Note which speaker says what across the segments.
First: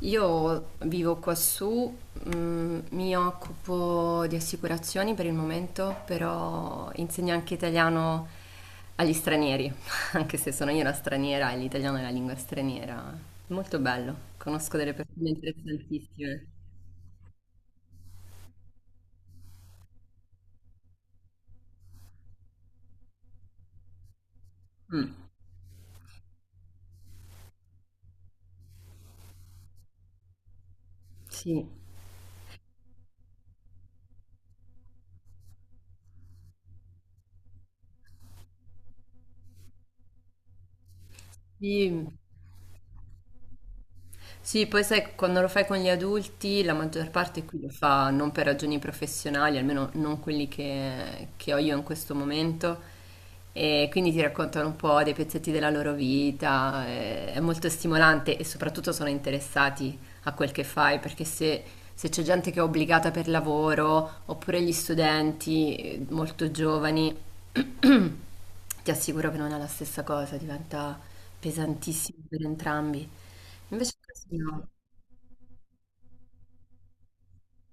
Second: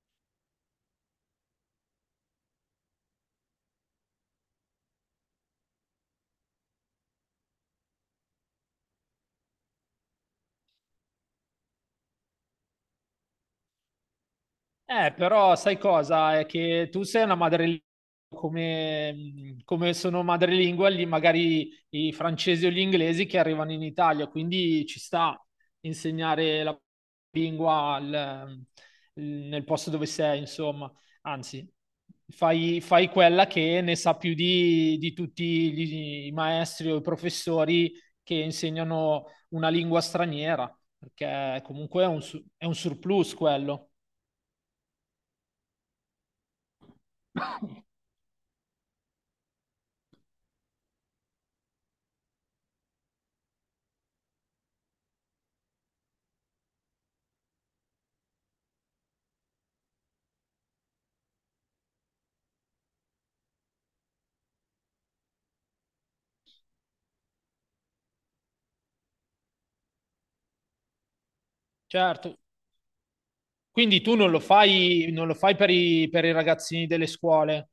Speaker 1: Io vivo quassù, mhmm, mi occupo di assicurazioni per il momento, però insegno anche italiano agli stranieri, anche se sono io una straniera e l'italiano è la lingua straniera. Molto bello, conosco delle persone
Speaker 2: Però sai cosa?
Speaker 1: interessantissime.
Speaker 2: È che tu sei una madrelingua come sono madrelingua lì magari i francesi o gli inglesi che arrivano in Italia, quindi ci
Speaker 1: Mh,
Speaker 2: sta insegnare la lingua nel posto dove sei, insomma.
Speaker 1: sì.
Speaker 2: Anzi, fai quella che ne sa più di i maestri o i professori che insegnano una lingua straniera, perché comunque è
Speaker 1: Sì.
Speaker 2: è un surplus quello.
Speaker 1: Sì, poi sai, quando lo fai con gli adulti, la maggior parte qui lo fa non per ragioni professionali, almeno non quelli che ho io in questo momento, e quindi ti raccontano un po' dei pezzetti della loro vita, è molto stimolante e soprattutto sono interessati a quel che fai, perché se, se c'è gente che è obbligata per lavoro, oppure gli studenti molto giovani, ti assicuro che non è la stessa cosa, diventa pesantissimo
Speaker 2: Certo.
Speaker 1: per entrambi. Invece
Speaker 2: Quindi tu non
Speaker 1: così
Speaker 2: lo
Speaker 1: no.
Speaker 2: fai, non lo fai per per i ragazzini delle scuole?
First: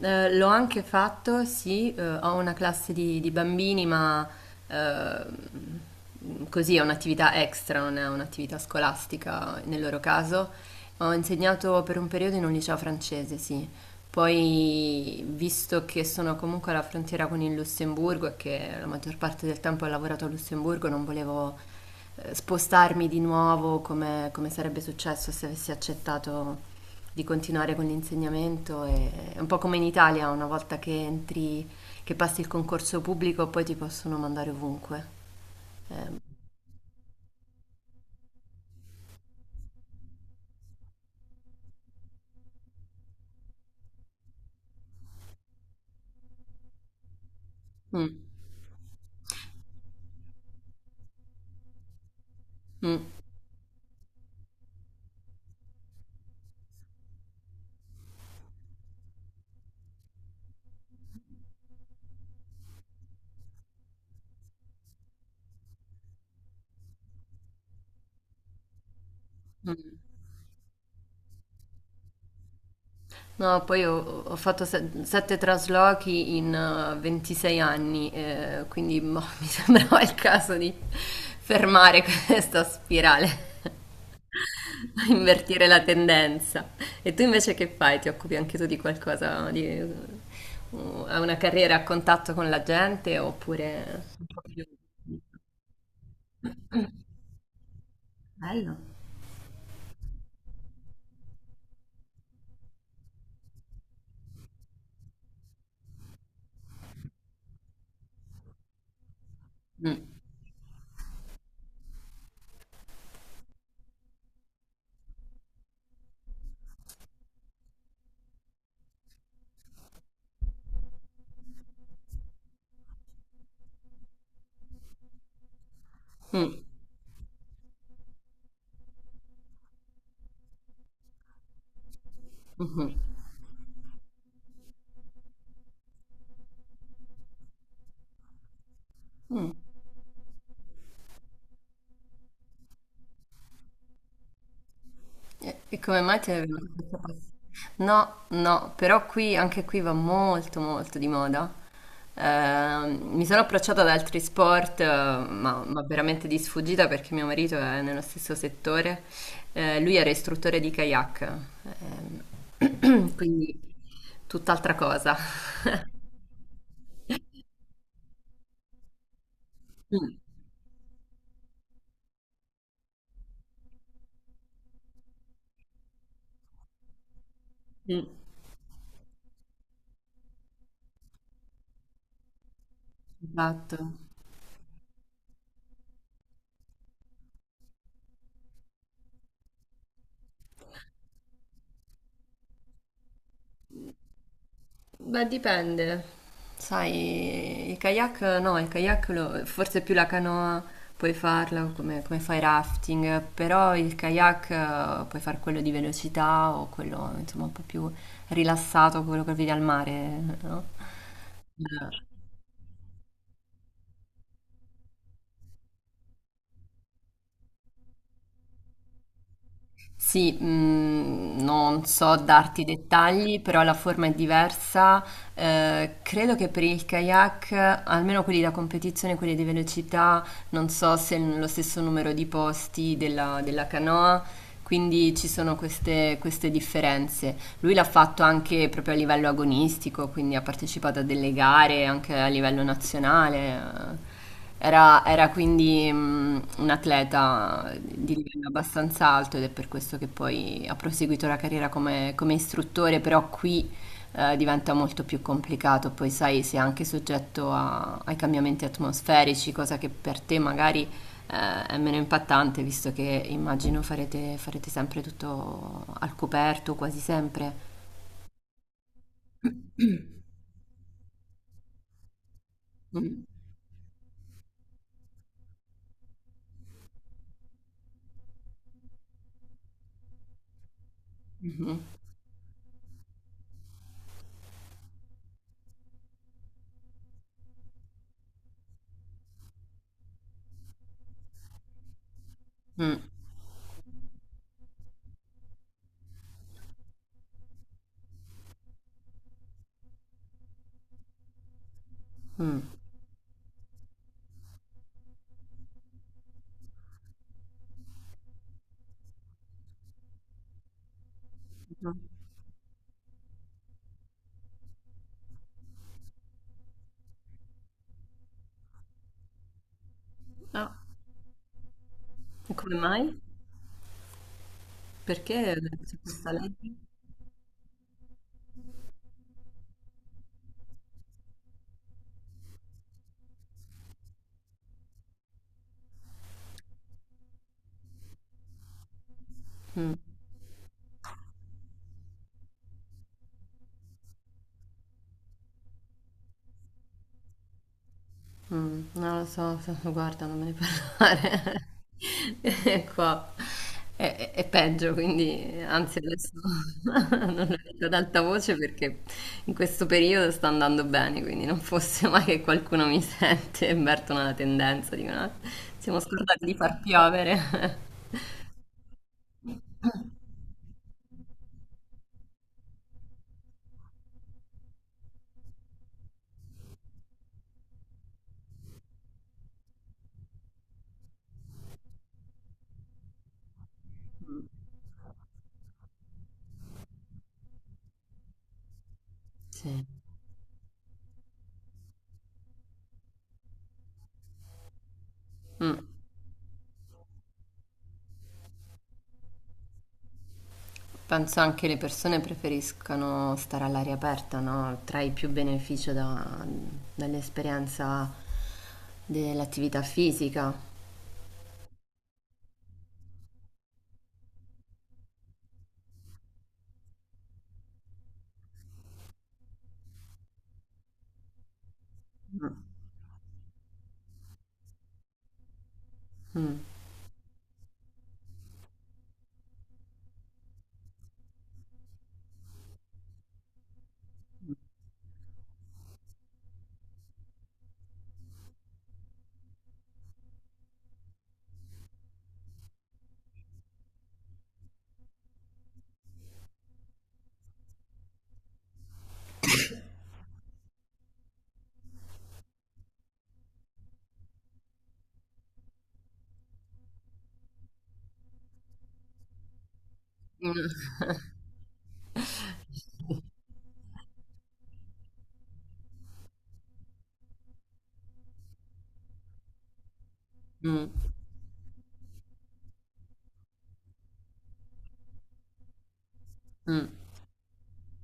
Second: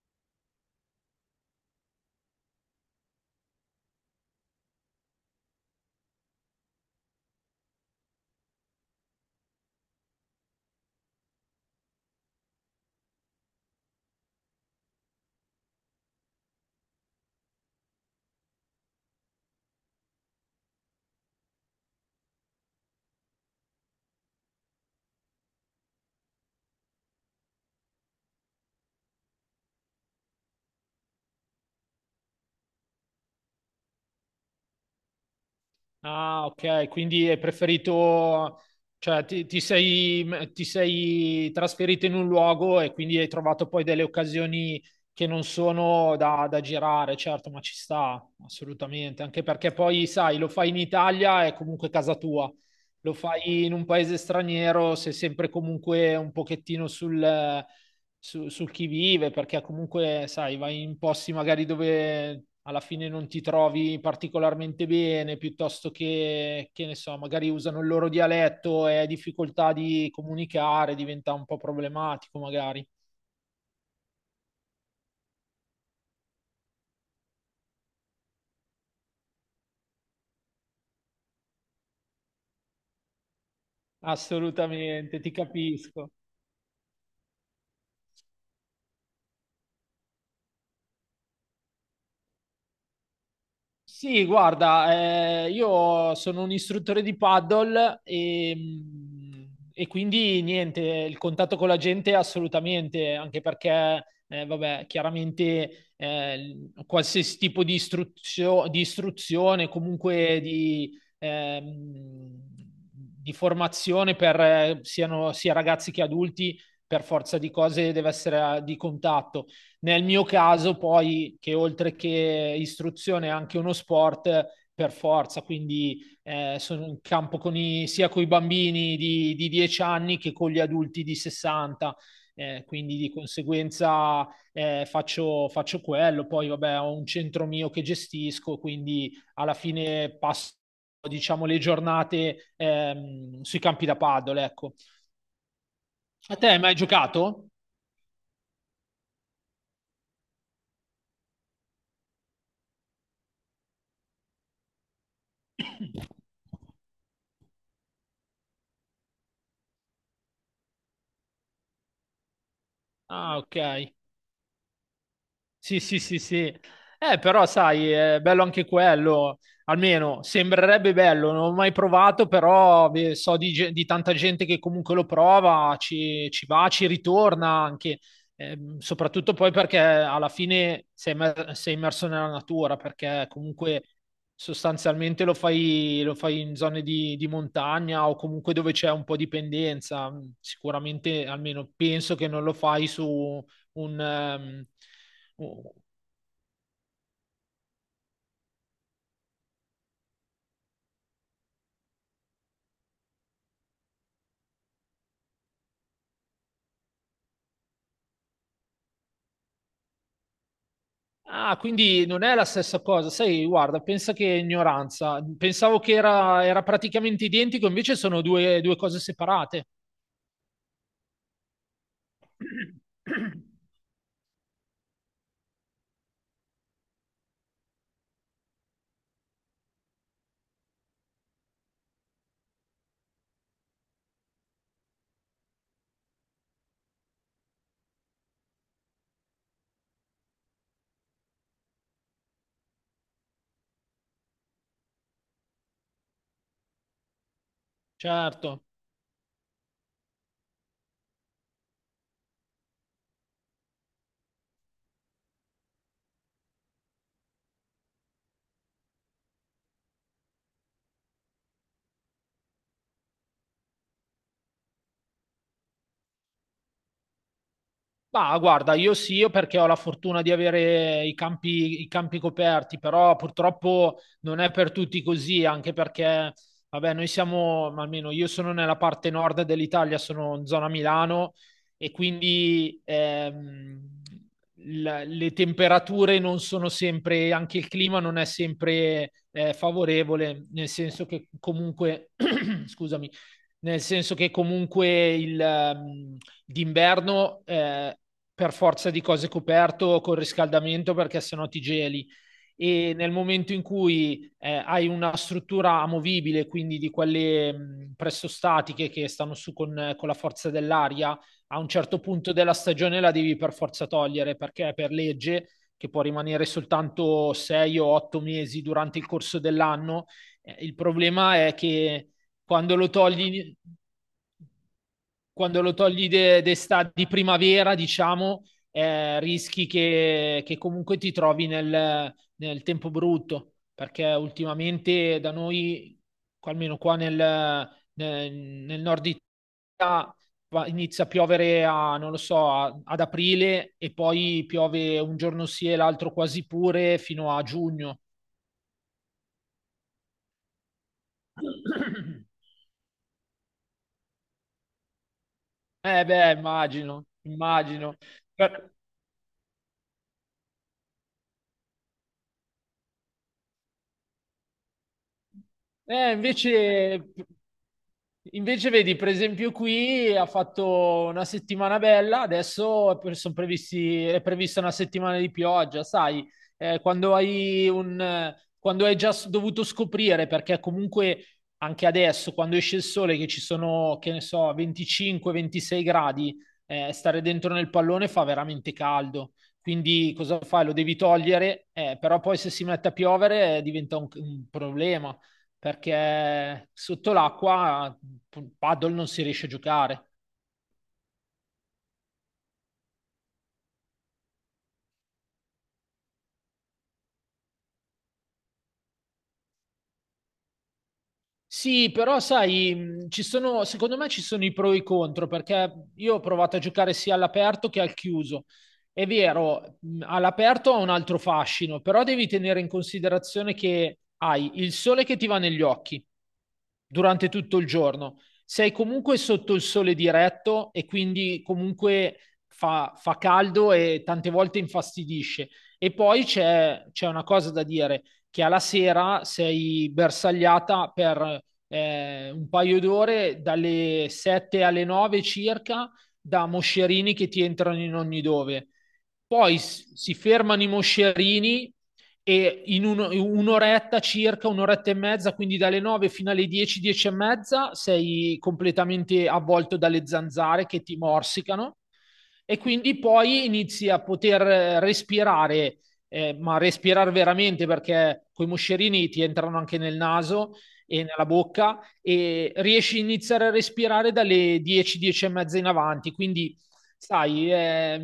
Speaker 1: L'ho anche fatto, sì, ho una classe di bambini, ma così è un'attività extra, non è un'attività scolastica nel loro caso. Ho insegnato per un periodo in un liceo francese, sì. Poi, visto che sono comunque alla frontiera con il Lussemburgo e che la maggior parte del tempo ho lavorato a Lussemburgo, non volevo spostarmi di nuovo come, come sarebbe successo se avessi accettato di continuare con l'insegnamento. È un po' come in Italia, una volta che entri, che passi il concorso pubblico, poi ti possono mandare ovunque. Eh,
Speaker 2: Ah, ok, quindi hai preferito, cioè ti sei trasferito in un luogo e quindi hai trovato poi delle occasioni che non sono da girare, certo, ma ci
Speaker 1: mm,
Speaker 2: sta, assolutamente, anche perché poi, sai, lo fai in Italia è comunque casa tua,
Speaker 1: mm,
Speaker 2: lo fai in un paese straniero, sei sempre comunque un pochettino sul sul chi vive, perché comunque, sai, vai in posti magari dove alla fine non ti trovi particolarmente bene, piuttosto che ne so, magari usano il loro dialetto e hai difficoltà
Speaker 1: mm.
Speaker 2: di comunicare, diventa un po' problematico magari.
Speaker 1: No, poi ho fatto sette traslochi in 26 anni, quindi boh, mi sembrava il caso di fermare questa spirale,
Speaker 2: Assolutamente, ti
Speaker 1: invertire la
Speaker 2: capisco.
Speaker 1: tendenza. E tu invece che fai? Ti occupi anche tu di qualcosa, di, hai una carriera a contatto con la gente
Speaker 2: Sì,
Speaker 1: oppure...
Speaker 2: guarda, io sono un istruttore di paddle
Speaker 1: Bello.
Speaker 2: e quindi niente, il contatto con la gente assolutamente, anche perché, vabbè, chiaramente qualsiasi tipo di istruzione,
Speaker 1: Mm,
Speaker 2: comunque di formazione per siano sia ragazzi che adulti, per forza di cose deve essere di contatto. Nel mio caso, poi, che oltre che istruzione è anche uno sport per forza, quindi
Speaker 1: mm,
Speaker 2: sono in campo con sia con i bambini di 10 anni che con gli adulti di 60,
Speaker 1: mhm,
Speaker 2: quindi di conseguenza faccio quello. Poi, vabbè, ho un centro mio che gestisco, quindi alla
Speaker 1: mm.
Speaker 2: fine passo, diciamo, le giornate sui campi da paddle, ecco.
Speaker 1: E come mai ti
Speaker 2: A te hai
Speaker 1: avevano
Speaker 2: mai
Speaker 1: questa
Speaker 2: giocato?
Speaker 1: passione? No, no, però qui, anche qui va molto molto di moda. Mi sono approcciata ad altri sport, ma veramente di sfuggita perché mio marito è nello stesso settore. Lui era istruttore di kayak,
Speaker 2: Ah,
Speaker 1: quindi
Speaker 2: ok.
Speaker 1: tutt'altra cosa.
Speaker 2: Sì, sì, sì, sì. Però sai, è bello anche quello,
Speaker 1: Mm,
Speaker 2: almeno sembrerebbe bello, non ho mai provato, però beh, so di, di tanta gente che comunque lo prova, ci va, ci ritorna anche.
Speaker 1: mm,
Speaker 2: Soprattutto poi perché alla fine sei immerso nella natura, perché comunque
Speaker 1: esatto.
Speaker 2: sostanzialmente lo fai in zone di montagna o comunque dove c'è un po' di pendenza, sicuramente almeno penso che non lo fai su un... ehm,
Speaker 1: Beh, dipende. Sai, il kayak no, il kayak forse più la canoa puoi farla come, come fai rafting, però il kayak puoi fare quello di velocità o quello insomma un po' più rilassato, quello che vedi al mare, no?
Speaker 2: Ah, quindi non è la stessa cosa. Sai, guarda, pensa che ignoranza. Pensavo che era, era praticamente identico, invece sono due cose separate.
Speaker 1: Sì, mm, non so darti dettagli, però la forma è diversa. Credo che per il kayak, almeno quelli da competizione, quelli di velocità, non so se hanno lo stesso numero di posti della, della canoa, quindi ci sono queste differenze. Lui l'ha fatto anche proprio a livello agonistico, quindi ha partecipato a delle gare anche a livello nazionale. Era quindi mm, un atleta di livello
Speaker 2: Certo.
Speaker 1: abbastanza alto ed è per questo che poi ha proseguito la carriera come, come istruttore, però qui diventa molto più complicato, poi sai, sei anche soggetto ai cambiamenti atmosferici, cosa che per te magari è meno impattante, visto che immagino farete, farete sempre tutto al coperto, quasi sempre.
Speaker 2: Bah, guarda, io sì, io perché ho la fortuna di avere i campi coperti, però
Speaker 1: Mh.
Speaker 2: purtroppo non è per tutti così, anche perché, vabbè, noi siamo, ma almeno io sono nella parte nord dell'Italia, sono in zona Milano
Speaker 1: Mh-mh.
Speaker 2: e quindi le temperature non sono sempre, anche il clima non è sempre favorevole, nel senso che comunque,
Speaker 1: Mh.
Speaker 2: scusami, nel senso che comunque d'inverno per forza di cose coperto col riscaldamento perché sennò ti geli
Speaker 1: Mh.
Speaker 2: e nel momento in cui hai una struttura amovibile, quindi di quelle presto statiche che stanno su con la forza dell'aria, a un
Speaker 1: Mh.
Speaker 2: certo punto della stagione la devi per forza togliere perché per legge che può rimanere soltanto 6 o 8 mesi durante il corso dell'anno.
Speaker 1: Ah,
Speaker 2: Il problema è che
Speaker 1: e
Speaker 2: quando
Speaker 1: come
Speaker 2: lo
Speaker 1: mai?
Speaker 2: togli,
Speaker 1: Perché
Speaker 2: quando lo
Speaker 1: c'è
Speaker 2: togli
Speaker 1: questa legge?
Speaker 2: d'estate, di primavera, diciamo, rischi che comunque ti trovi nel tempo brutto, perché ultimamente da noi, almeno qua nel nord
Speaker 1: Mh.
Speaker 2: Italia, inizia a piovere a, non lo so, ad aprile e poi piove un giorno sì e l'altro quasi pure fino a giugno.
Speaker 1: Mh. Non lo so, f guarda, non me ne parlare. E qua è peggio, quindi anzi
Speaker 2: Eh
Speaker 1: adesso
Speaker 2: beh, immagino,
Speaker 1: non lo dico ad
Speaker 2: immagino.
Speaker 1: alta voce
Speaker 2: Per-
Speaker 1: perché in questo periodo sta andando bene, quindi non fosse mai che qualcuno mi sente e avvertono la tendenza, dicono: "Ah, siamo
Speaker 2: Eh,
Speaker 1: scordati di far
Speaker 2: invece,
Speaker 1: piovere."
Speaker 2: invece vedi, per esempio qui ha fatto una settimana bella, adesso è prevista una settimana di pioggia, sai, quando hai quando hai già dovuto scoprire, perché comunque anche adesso, quando esce il sole, che ci sono, che ne so, 25-26 gradi, stare dentro nel pallone fa veramente caldo.
Speaker 1: Sì.
Speaker 2: Quindi cosa fai? Lo devi togliere, però poi se si mette a piovere diventa un problema
Speaker 1: Mh.
Speaker 2: perché sotto l'acqua paddle non si riesce a giocare.
Speaker 1: Penso anche le persone preferiscano stare all'aria aperta, no? Trai più beneficio dall'esperienza dell'attività fisica.
Speaker 2: Sì, però sai, mm, ci sono, secondo me ci sono i pro e i contro, perché io ho provato a giocare sia all'aperto che al chiuso. È vero, all'aperto ha un altro fascino, però devi tenere in considerazione che hai il sole che ti va negli occhi,
Speaker 1: Mm.
Speaker 2: durante tutto il giorno. Sei comunque sotto il sole diretto e quindi comunque fa, fa caldo e tante volte infastidisce. E poi c'è una cosa da dire, che alla sera sei bersagliata per un paio d'ore, dalle 7 alle 9 circa, da moscerini che ti entrano in ogni dove. Poi si fermano i moscerini e un'oretta circa, un'oretta e mezza, quindi dalle 9 fino alle 10, 10 e mezza, sei completamente avvolto dalle zanzare che ti morsicano e quindi poi inizi a poter respirare, ma respirare veramente perché coi moscerini ti entrano anche nel naso
Speaker 1: Mm.
Speaker 2: e nella bocca e riesci a iniziare a respirare dalle 10, 10 e mezza in avanti, quindi
Speaker 1: Mm.
Speaker 2: sai,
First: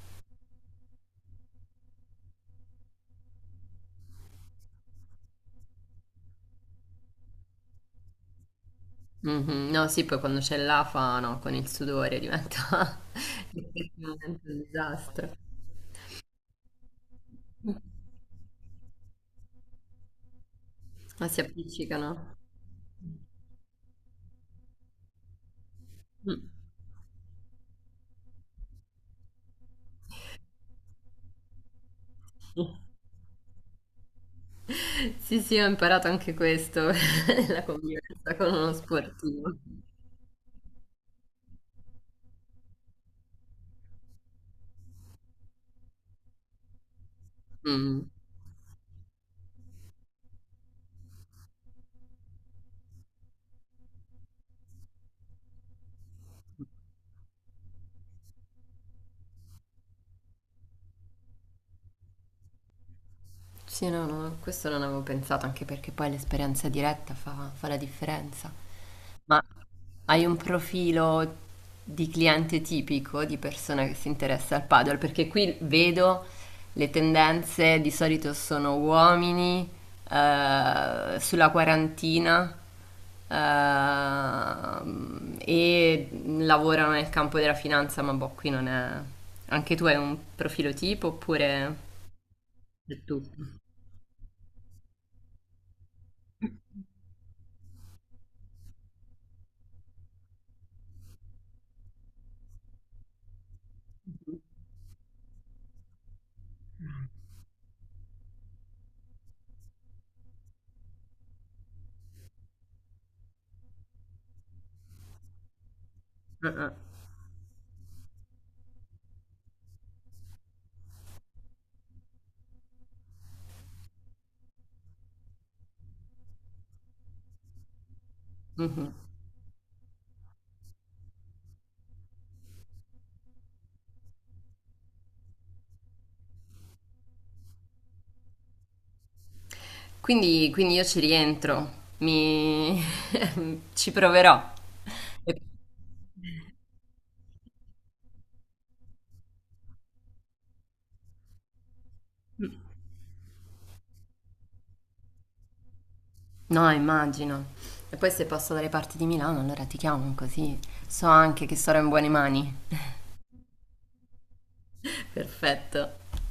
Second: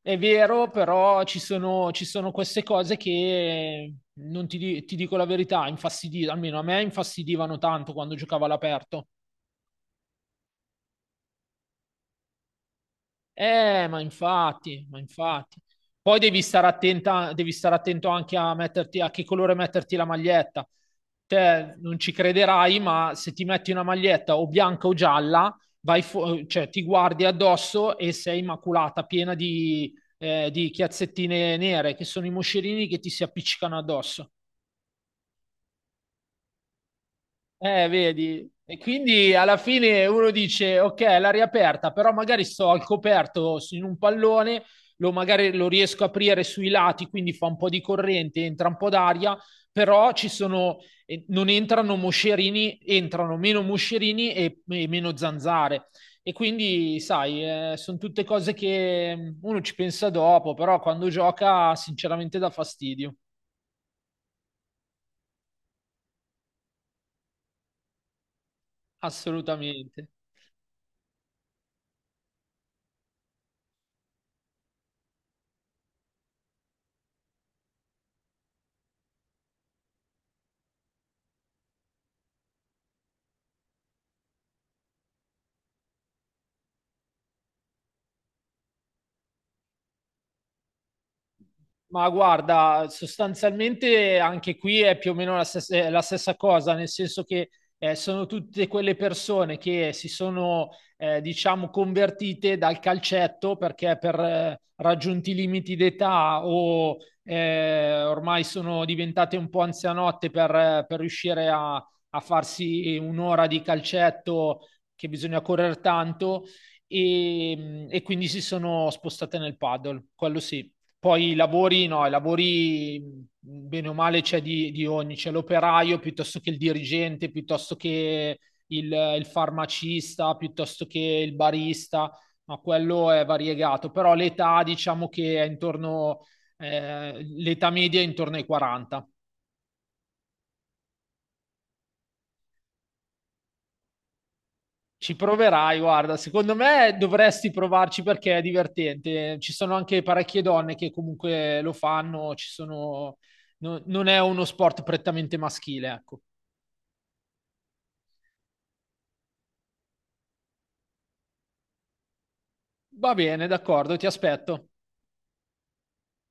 Speaker 2: è vero, però ci sono queste cose che non ti, di- ti dico la verità, infastidivano, almeno a me infastidivano tanto quando giocavo all'aperto.
Speaker 1: Mhm. No, sì, poi quando c'è l'afa, no, con il sudore diventa
Speaker 2: Ma
Speaker 1: effettivamente un
Speaker 2: infatti, ma
Speaker 1: disastro.
Speaker 2: infatti. Poi devi stare attenta, devi stare attento anche a metterti, a che colore metterti la maglietta.
Speaker 1: Ma si
Speaker 2: Te non ci
Speaker 1: appiccicano.
Speaker 2: crederai, ma se ti metti una maglietta o bianca o gialla,
Speaker 1: Mm.
Speaker 2: cioè, ti guardi addosso e sei maculata, piena di chiazzettine nere, che sono i moscerini che ti si appiccicano addosso.
Speaker 1: Sì, sì, ho imparato anche questo, la convivenza
Speaker 2: Vedi?
Speaker 1: con uno
Speaker 2: E quindi
Speaker 1: sportivo.
Speaker 2: alla fine uno dice, ok, l'aria aperta, però magari sto al coperto in un pallone, lo magari lo riesco a aprire sui lati, quindi fa un po' di
Speaker 1: Mm.
Speaker 2: corrente, entra un po' d'aria, però ci sono, non entrano moscerini, entrano meno moscerini e meno zanzare. E quindi, sai, sono tutte cose che mm, uno ci pensa dopo, però quando gioca sinceramente dà fastidio,
Speaker 1: Sì, no, no, questo non avevo pensato, anche perché poi l'esperienza diretta fa la differenza. Ma
Speaker 2: assolutamente.
Speaker 1: hai un profilo di cliente tipico, di persona che si interessa al paddle? Perché qui vedo le tendenze, di solito sono uomini, sulla 40, e lavorano nel campo della finanza, ma boh, qui non è... Anche tu hai un profilo tipo oppure...
Speaker 2: Ma guarda,
Speaker 1: È tutto.
Speaker 2: sostanzialmente anche qui è più o meno la stessa, è la stessa cosa, nel senso che sono tutte quelle persone che si sono, diciamo, convertite dal calcetto perché per raggiunti limiti d'età o ormai sono diventate un po' anzianotte per riuscire a farsi un'ora di calcetto che bisogna correre tanto e quindi si sono spostate nel paddle, quello sì. Poi i lavori, no, i lavori bene o male c'è di ogni, c'è l'operaio piuttosto che il dirigente, piuttosto che
Speaker 1: Mhm.
Speaker 2: il farmacista, piuttosto che il barista, ma quello è variegato. Però l'età diciamo che è intorno, l'età media è intorno ai 40.
Speaker 1: Quindi io ci rientro, mi... ci proverò.
Speaker 2: Ci
Speaker 1: E-
Speaker 2: proverai, guarda, secondo me dovresti provarci perché è divertente. Ci sono anche parecchie donne che comunque lo fanno, ci sono... non è uno sport prettamente maschile, ecco.
Speaker 1: No, immagino. E poi se passo dalle parti di Milano, allora ti chiamo così so anche che sarò in buone mani.
Speaker 2: Va bene, d'accordo, ti aspetto.
Speaker 1: Perfetto.